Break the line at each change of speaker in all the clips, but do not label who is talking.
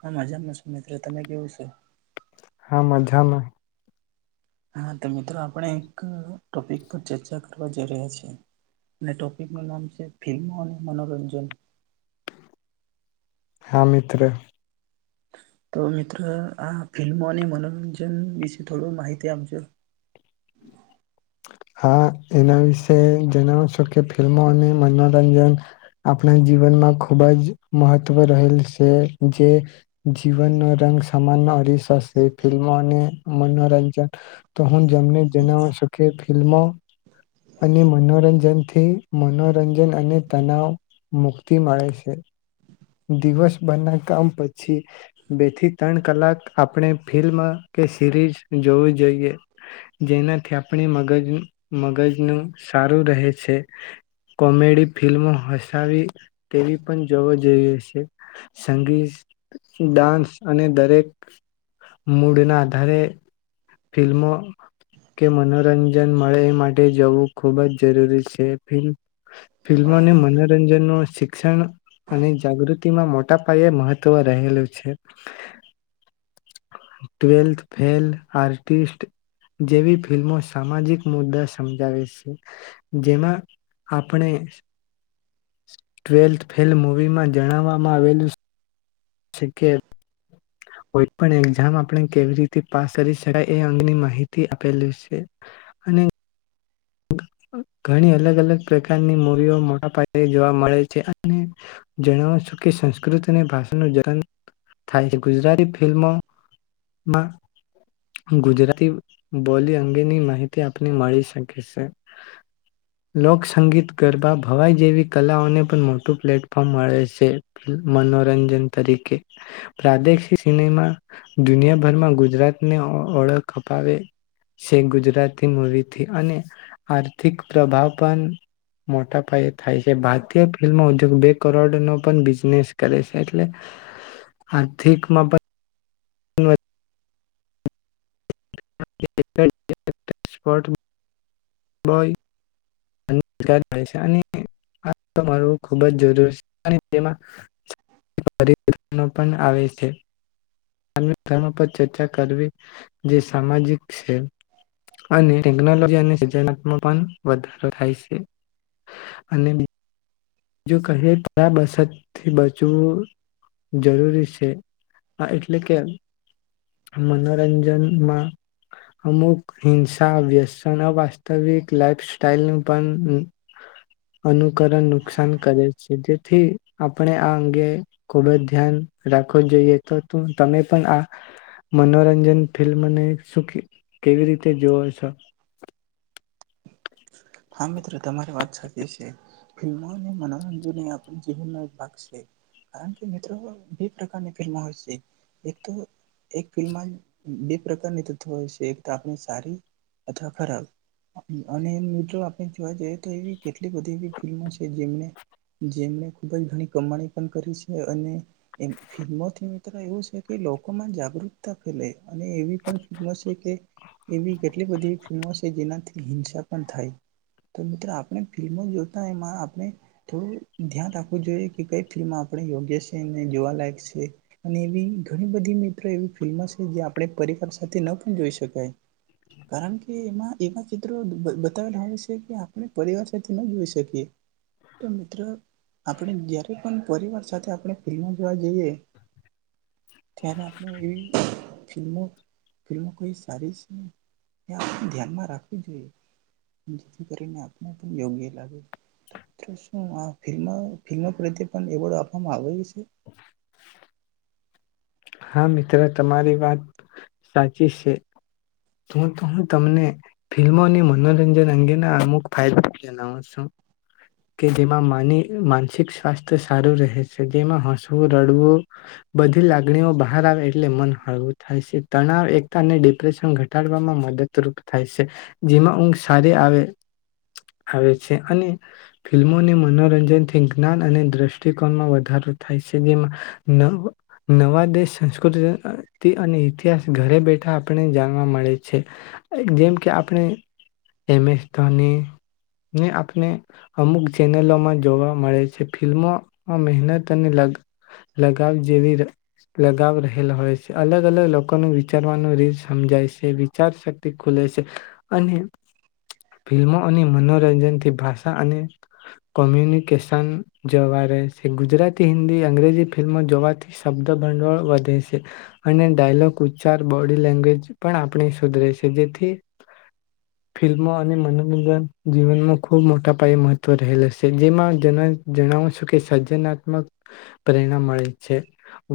મે મજામાં છું, મિત્ર તમે કેવું છે.
હા મજામાં.
હા તો મિત્રો આપણે એક ટોપિક પર ચર્ચા કરવા જઈ રહ્યા છીએ, ને ટોપિક નું નામ છે, ફિલ્મો અને મનોરંજન.
હા મિત્ર.
તો મિત્ર આ ફિલ્મો અને મનોરંજન વિશે થોડું માહિતી આપજો.
હા એના વિશે જેના [unintelligible] ફિલ્મો અને મનોરંજન આપણા જીવનમાં ખુબ જ મહત્વ રહેલી છે, જે જીવનનો રંગ સમાન અરીસશે ફિલ્મો અને મનોરંજન તો હું જેમને જેના [unintelligible] ફિલ્મ ફિલ્મો અને મનોરંજનથી મનોરંજન અને તનાવ મુક્તિ મળે છે. દિવસભરના કામ પછી બે થી ત્રણ કલાક આપણે ફિલ્મ કે સિરીઝ જોવું જોઈએ, જેનાથી આપણી મગજ મગજનું સારું રહે છે, કોમેડી ફિલ્મો હસાવી તેવી પણ જોવો જઈએ છે, સંગીત ડાન્સ અને દરેક મૂડ ના આધારે ફિલ્મો કે મનોરંજન મળે એ માટે જવું ખૂબ જ જરૂરી છે, ફિલ્મ ફિલ્મોને મનોરંજન નો શિક્ષણ અને જાગૃતિમાં મોટા પાયે મહત્વ રહેલું છે, ટવેલ્થ ફેલ, આર્ટિસ્ટ, જેવી ફિલ્મો સામાજિક મુદ્દા સમજાવે છે, જેમાં આપણે ટ્વેલ્થ ફેલ મૂવીમાં જણાવવામાં આવેલું છે, કે કોઈ પણ એક્ઝામ આપણે કેવી રીતે પાસ કરી શકાય એ અંગેની માહિતી આપેલી છે, અને ઘણી અલગ અલગ પ્રકારની મૂવીઓ મોટા પાયે જોવા મળે છે, અને જણાવો છું કે સંસ્કૃત અને ભાષાનું જલન થાય છે, ગુજરાતી ફિલ્મો માં ગુજરાતી બોલી અંગેની માહિતી આપને મળી શકે છે, લોકસંગી, ગરબા ભવાઈ જેવી કલાઓને પણ મોટું પ્લેટફોર્મ મળે છે, મનોરંજન તરીકે પ્રાદેશિક સિનેમા દુનિયાભરમાં ગુજરાતને ઓ ઓળખ અપાવે છે, ગુજરાતી મૂવીથી અને આર્થિક પ્રભાવ પણ મોટા પાયે થાય છે, ભારતીય ફિલ્મો ઉદ્યોગ બે કરોડનો પણ બિઝનેસ કરે છે, એટલે આર્થિકમાં પણ [unintelligible] [unintelligible] પટ હોય. અને સંસ્કાર મળે છે, અને આ તમારો ખૂબ જ જરૂર છે, અને તેમાં [unintelligible] તેનો પણ આવે છે. અને ધર્મ પર ચર્ચા કરવી જે સામાજિક છે, અને ટેકનોલોજી અને [unintelligible] પણ વધારો થાય છે, અને જો કહે [unintelligible] બસતથી બચવું જરૂરી છે, આ એટલે કે મનોરંજનમાં અમુક હિંસા વ્યસનઅ વાસ્તવિક લાઈફ સાઈલ નું પણ અનુકરણ નુકસાન કરે છે, જેથી આપણે આ અંગે ખૂબ જ ધ્યાન રાખવું જોઈએ, તો તું તમે પણ આ મનોરંજન ફિલ્મને શું કે કેવી રીતે જોવો છો.
હા મિત્ર તમારી વાત સાચી છે, ફિલ્મો અને મનોરંજન આપ જીવનનો એક ભાગ છે, કારણ કે મિત્રો બે પ્રકારની ફિલ્મો હોય છે, એક તો એક ફિલ્મ બે પ્રકારની તત્ો હોય છે, એક તો આપણે સારી અથવા ખરાબ અને મિત્રો આપણે જોવા જઈએ તો એવી કેટલી બધી એવી ફિલ્મો છે જેમને જેમને ખૂબ જ ઘણી કમાણી પણ કરી છે અને ફિલ્મોથી મિત્રો એવું છે કે લોકોમાં જાગૃતતા ફેલે અને એવી પણ ફિલ્મો છે કે એવી કેટલી બધીવી ફિલ્મો છે જેનાથી હિં મિત્રો આપણે ફિલ્મો જોતા એમાં આપણે થોડું ધ્યાન રાખવું જોઈએ કે કઈ ફિલ્મો આપણે યોગ્ય છે જોવાલાયક છે અને એવી ઘણી બધી મિત્રો એવી ફિલ્મો છે જે આપણે પરિવાર સાથે ન પણ જોઈ શકાય કારણ કે એમાં એવા ચિત્રો બતાવેલાાવ છે કે આપણે પરિવાર સાથે ન જોઈ શકીએ તો મિત્રો આપણે જ્યારે પણ પરિવાર સાથે આપણે ફિલ્મ જોવા જઈએ. ખ્યારે આપણે એવી ફિલ્મો ફિલ્મો કઈ સારી છેને એ આપણે ધ્યાનમાં રાખવું જોઈએ. જેથી કરીને આપને પણ યોગ્ય લાગે, શું ફમ ફિલ્મ પ્રત્યે પણ એવોર્ડ આપવામાં આવે છે?
[inaudible] હા મિત્ર તમારી વાત સાચી છે, હું તો હું તમને ફિલ્મોને મનોરંજન અંગેના અમુક ફાયદા જણવું છું, કે જેમાંની માનસિક સ્વાસ્થ્ય સારું રહે છે જેમાં હસવું રડવું, બધી લાગણી ઓ બહાર આવે એટલે મન હળવું થાય છે તણાવ એકતા અને ડિપ્રેશન ઘટાડવામાં મદદરૂપ થાય છે, જેમાં ઊંઘ સારી આવે આવે છે અને, ફિલ્મોને મનોરંજનથી જ્ઞાન અને દ્રષ્ટિકોણમાં વધારો થાય છે જેમાં ન નવા દેશ સંસ્કૃતિ અને ઇતિહાસ ઘરે બેઠા આપણે જાણવા મળે છે, જેમ કે આપણે એમ એસ ધોની ને આપણે, અમુક ચેનલોમાં જોવા મળે છે ફિલ્મોમાં મહેનત અને લગ લગાવ જેવી ર લગાવ રહેલા હોય છે. અલગ અલગ લોકોનું વિચારવાનું રીત સમજાય છે. વિચાર શક્તિ ખુલે છે અને ફિલ્મો અને મનોરંજન થી ભાષા અને કોમ્યુનિકેશન જોવા રહે છે. ગુજરાતી, હિન્દી, અંગ્રેજી ફિલ્મો જોવાથીસ શબ્દ ભંડોળ વધે છે. અને ડાયલોગ ઉચ્ચાર બોડી લેંગ્વેજ પણ આપણે સુધરે છે. જેથી, ફિલ્મો અને મનોરંજન જીવનમાં ખૂબ મોટા પાયે મહત્વ રહેલ છે. જેમાં જને જણાવ છું કે સર્જનાત્મક, પ્રેરણા મળે છે.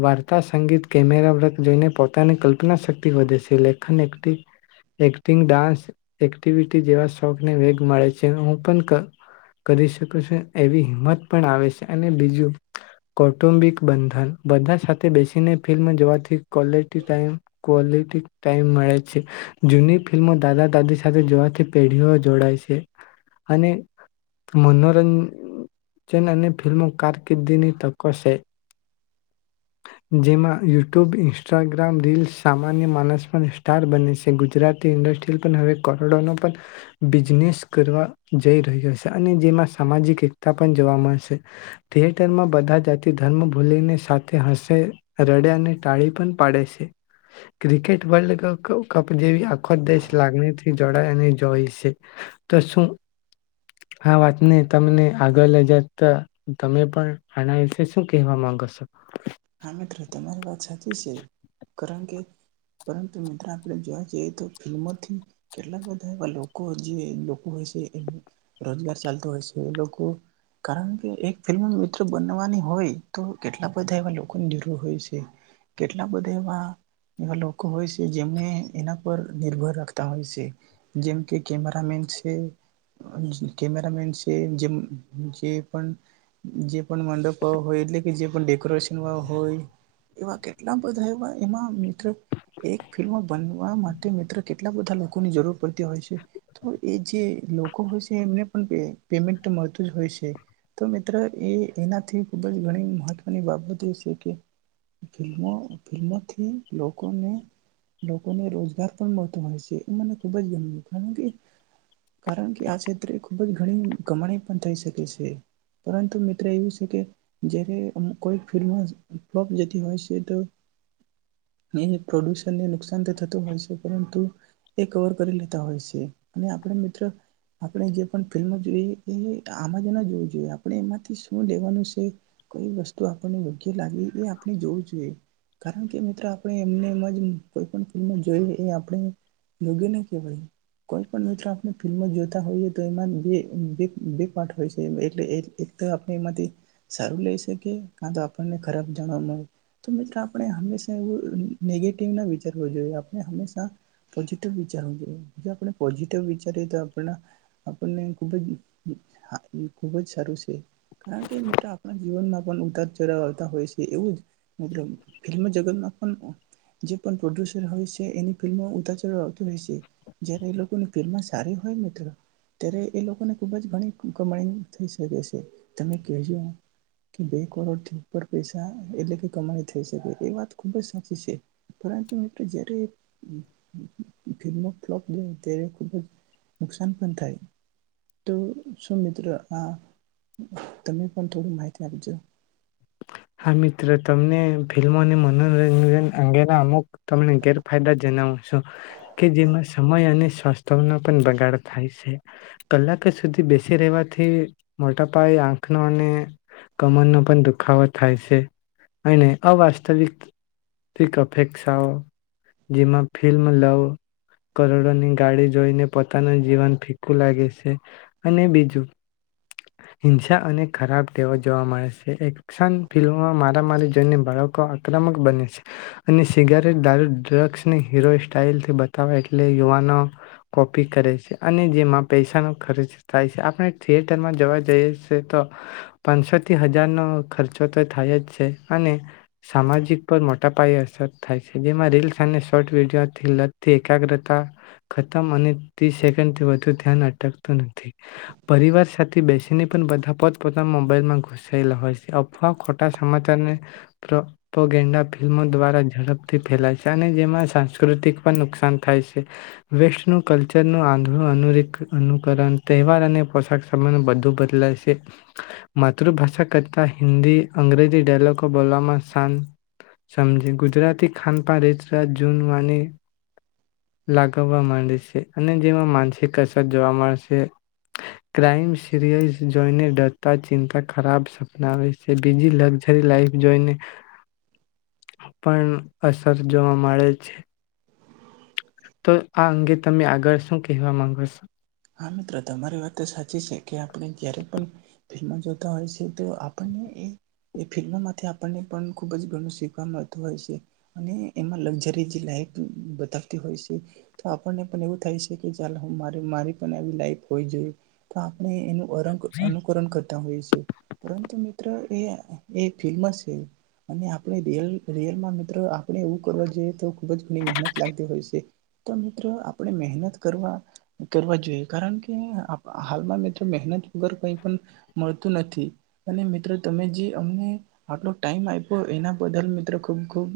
વાર્તા સંગીત કેમેરા વર્ક જોઈને પોતાની કલ્પના શક્તિ વધે છે. લેખન એક્ટ-એક્ટિંગ, ડાન્સ એક્ટિવિટી જેવા શોખને વેગ મળે છે. હું પણ ક-કરી શક છું એવી હિંમત પણ આવે છે. અને બીજું કૌટુંબિક બંધન બધા સાથે બેસીને ફિલ્મ જોવાથી ક્વોલિટી ટાઈમ ક્વોલિવ થીક ટાઈમ મળે છે. જૂની ફિલ્મો દાદા દાદી સાથે જોવાથી પેઢીઓ જોડાય છે. અને મનોરંજન અને ફિલ્મો કારકિર્દીની તકો છે. જેમાં યુટ્યુબ, ઇન્સ્ટાગ્રામ રીલ્સ સામાન્ય માણસમાં સ્ટાર બને છે. ગુજરાતી ઇન્ડસ્ટ્રી પણ હવે કરોડોનો પણ, બિઝનેસ કરવા જઈ રહ્યો છે. અને જેમાં સામાજિક એકતા પણ જોવા મળશે, થિયેટરમાં બધા જાતિ ધર્મ ભૂલીને સા થે હસે રડે અને ટાળી પણ પાડે છે. ક્રિકેટ વર્લ્ડ ક-કપ જેવી આખો દેશ લાગણીથી જોડાય અને જોઈ છે. તો શું આ વાતને તમને આગળ લઈ જાતા તમે પણ આના વિશે શું કહેવા માંગો છો?
હા મિત્ર તમારી વાત સાચી છે. કારણ કે પરંતુ મિત્ર આપણે જોવા જઈએ તો ફિલ્મોથી કેટલા બધા એવા લોકો જે લોકો હોય છે એ રોજગાર ચાલતો હોય છે લોકો, કારણ કે એક ફિલ્મ મિત્ર બનવાની હોય તો કેટલા બધા એવા લોક કો ની જરૂર હોય છે. કેટલા બધા એવા-એવા લોકો હોય છે જેમને એના પર નિર્ભર રાખતા હોય છે. જેમ કે કેમેરા મેન છે, કેમેરામેન છે જેમ જે પણ જે પણ મંડપો હોય એટલે કે જેે ડેકોરેશ એવા હોય, એવા કેટલા બધા એવા એમાં મિત્ર એક ફિલ્મ બનવા માટે મિત્ર કેટલા બધા લોકોની જરૂર પડતી હોય છે. તો એ જે લોકો હોય છે એમને પણ પે-પેમેન્ટ તો મળતું જ હોય છે. તો મિત્ર એ એનાથી ખુબ જ ઘણી મહત્વની બાબત થઈ શકે. ફિલ્મોથી લોકોને લોકોને રોજગાર પણ મળતો હોય છે, એ મને ખુબ જ ગમ્યું કારણ કે, કારણ કે આ ક્ષેત્રે ખુબ જ ઘણી ગમાણી પણ થઈ શકે છે, પરંતુ મિત્ર એવું છે કે જયારે અમ્મ કોઈ ફિલ્મોજ ફ્લોપ જતી હોય છે તો, એ પ્રોડ્યુસરને નુકસાન તો થતું હોય છે પરંતુ, એ કવર કરી લેતા હોય છે. અને આપણે મિત્ર આપણે જે પણ ફિલ્મો જોઈએ એ આમાં જ જોવું જોઈએ આપણે એમાંથી શું લેવાનું છે, કોઈ વસ્તુ આપ પણ બધે એક નાગરિક એ આપણે જોવું જોઈએ. કારણ કે મિત્રો આપણે એમને એમાં જેમ કોઈ પણ ફિલ્મ જોઈએ એ આપણે યોગ્ય ન કહેવાય, કોઈ પણ મિત્ર આપણે ફિલ્મ જોતા હોઈએ તો એમાં બે બે બે પાઠ હોય છે એટલે એક એક એક તો આપણે એમાંથી, સારું લઈ શકીએ કા તો આપણને ખરાબ જાણમો. તો મિત્રો આપણે હંમેશા અહ એવું નેગેટિવ ના વિચારવો જોઈએ. આપણે હંમેશા પોઝિટિવ વિચારવું જોઈએ, જો આપણે પોઝિટિવ વિચારીએ તો આપણા, આપણને ખૂબ જ અહ હા ખૂબજ સારું છે. કારણ કે મિત્રો આપણા જીવનમાં પણ ઉતાર ચઢાવ આવતા હોય છે. એવું જ, મિત્રો ફિલ્મ જગતમાં પણ જે પણ પ્રોડ્યુસર હોય છે એની ફિલ્મો ઉતાર ચઢાવ આવતો હોય છે. જયારે એ લોકોની ફિલ્મ સારી હોય મિત્ર, ત્યારે એ લોકોને ખુબ જ ઘણી કમાણી થઈ શકે છે. તમે કહેજો કે બે કરોડ થ ઉપર પૈસા એટલે કે કમાણી થઈ શકે. એ વાત ખૂબ જ સાચી છે, પરંતુ મિત્રો જય્યારે ફિલ્મો ફ્લોપ જાય ત્યારે ખૂબ જ નુકસાન પણ થાય. તો શું મિત્રો આ તમે પણ થોડી માહિતી આપજો.
હા મિત્ર તમને ફિલ્મો અને મનોરંજન અંગેના અમુક તમને ગેરફાયદા જનાવુ શું કે જેમાં સમય અને સ્વાસ્થ્ય નો પણ બગાડ થાય છે. કલાકે સુધી બેસી રહેવાથી મોટા પાયે આંખનો અને કમરનો પણ દુ દુખાવો થાય છે, અને અવાસ્તવિક અપેક્ષાઓ, જેમાં ફિલ્મ લવ કરોડોની ગાડી જોઈને પોતાનું જીવન ફીકું લાગે છે, અને બીજું હિંસા અને ખરાબ ટેવો જોવા મળે છે, એક્શન ફિલ્મમાં મારા મારી જોય બાળકો આક્રમક બને છે, અને સિગારેટ, દારૂ, ડ્રગ્સની હીરો સ્ટાઈલથી બતાવે એટલે યુવાનો કોપી કરે છે, અને જેમાં પૈસાનો ખર્ચ થાય છે, આપણે, જવા જઈએ શે તો, પાંસોથી હજાર નો ખર્ચો તો થાય જ છે અને, સામાજિક પર મોટા પાયે અસર થાય છે જેમાં રીલ્સ અને શોર્ટ વિડીયોથી લગથી એકાગ્રતા, ખતમ અને ત્રીસ સેકન્ડથી વધુ ધ્યાન અટકતું નથી, પરિવાર થી બેસીને પણ બધા પોત પોતાના મોબાઈલમાં ઘુસાયેલા હોય છે, અફવા ખોટા સમાચારને પ્રપગેન્ડા ફિલ્મો દ્વારા ઝડપથી ફેલાય છે, અને જેમાં સાંસ્કૃતિક પણ નુકસાન થાય છે, વેસ્ટનું કલ્ચરનું આંધળું અનુકરણ તહેવાર અને પોશાક બધું બદલાય શે, માતૃભાષા કરતા હિન્દી, અંગ્રેજી ડાયલોગ બોલવામાં શાંત સમજી ગુજરાતી ખાનપ રીત રાત જૂનવાની લાગવા માંડે શે, અને જેમાં માનસિક અસર જોવા મળશે ક્રાઈમ, સિરિયલ જોઈને ડરતા ચિંતા ખરાબ સપના આવે છે, બીજી લક્ઝરી લાઈફ જોઈને, પણ અસર જોવા મળે છે તો આ અંગે તમે આગળ શું કહેવા માંગો શો?
હા મિત્રો તમારી વાત તો સાચી છે કે આપણે જયારે પણ ફિલ્મો જોતા હોય શે તો આપણને એ, એ ફિલ્મોમાંથી આપણને પણ ખૂબ જ ઘણું શીખવા મળતું હોય શે, અને એમાં લક્ઝરી જે લાઈફ બતાવતી હોય છે, તો આપણને પણ એવું થાય શે કે ચાલ હું મારે મારી લાઈફ હોય જોઈએ, તો આપણે એનું અનુકરણ કરતા હોય શે, પરંતુ મિત્ર એ ફિલ્મ શે, અને આપણે રીયલ, રિયલમાં આપણે એવું કરવા જોઈએ તો ખુબ જ ઘણી મહેનત લાગતી હોય શે, તો મિત્રો આપણે મહેનત કરવા કરવા કારણ કે હાલમાં મિત્રો મહેનત વગર કઈ પણ મળતું નથી, અને મિત્રો તમે જે અમને આટલો ટાઈમ આપ્યો એના બદલ મિત્રો ખૂબ ખૂબ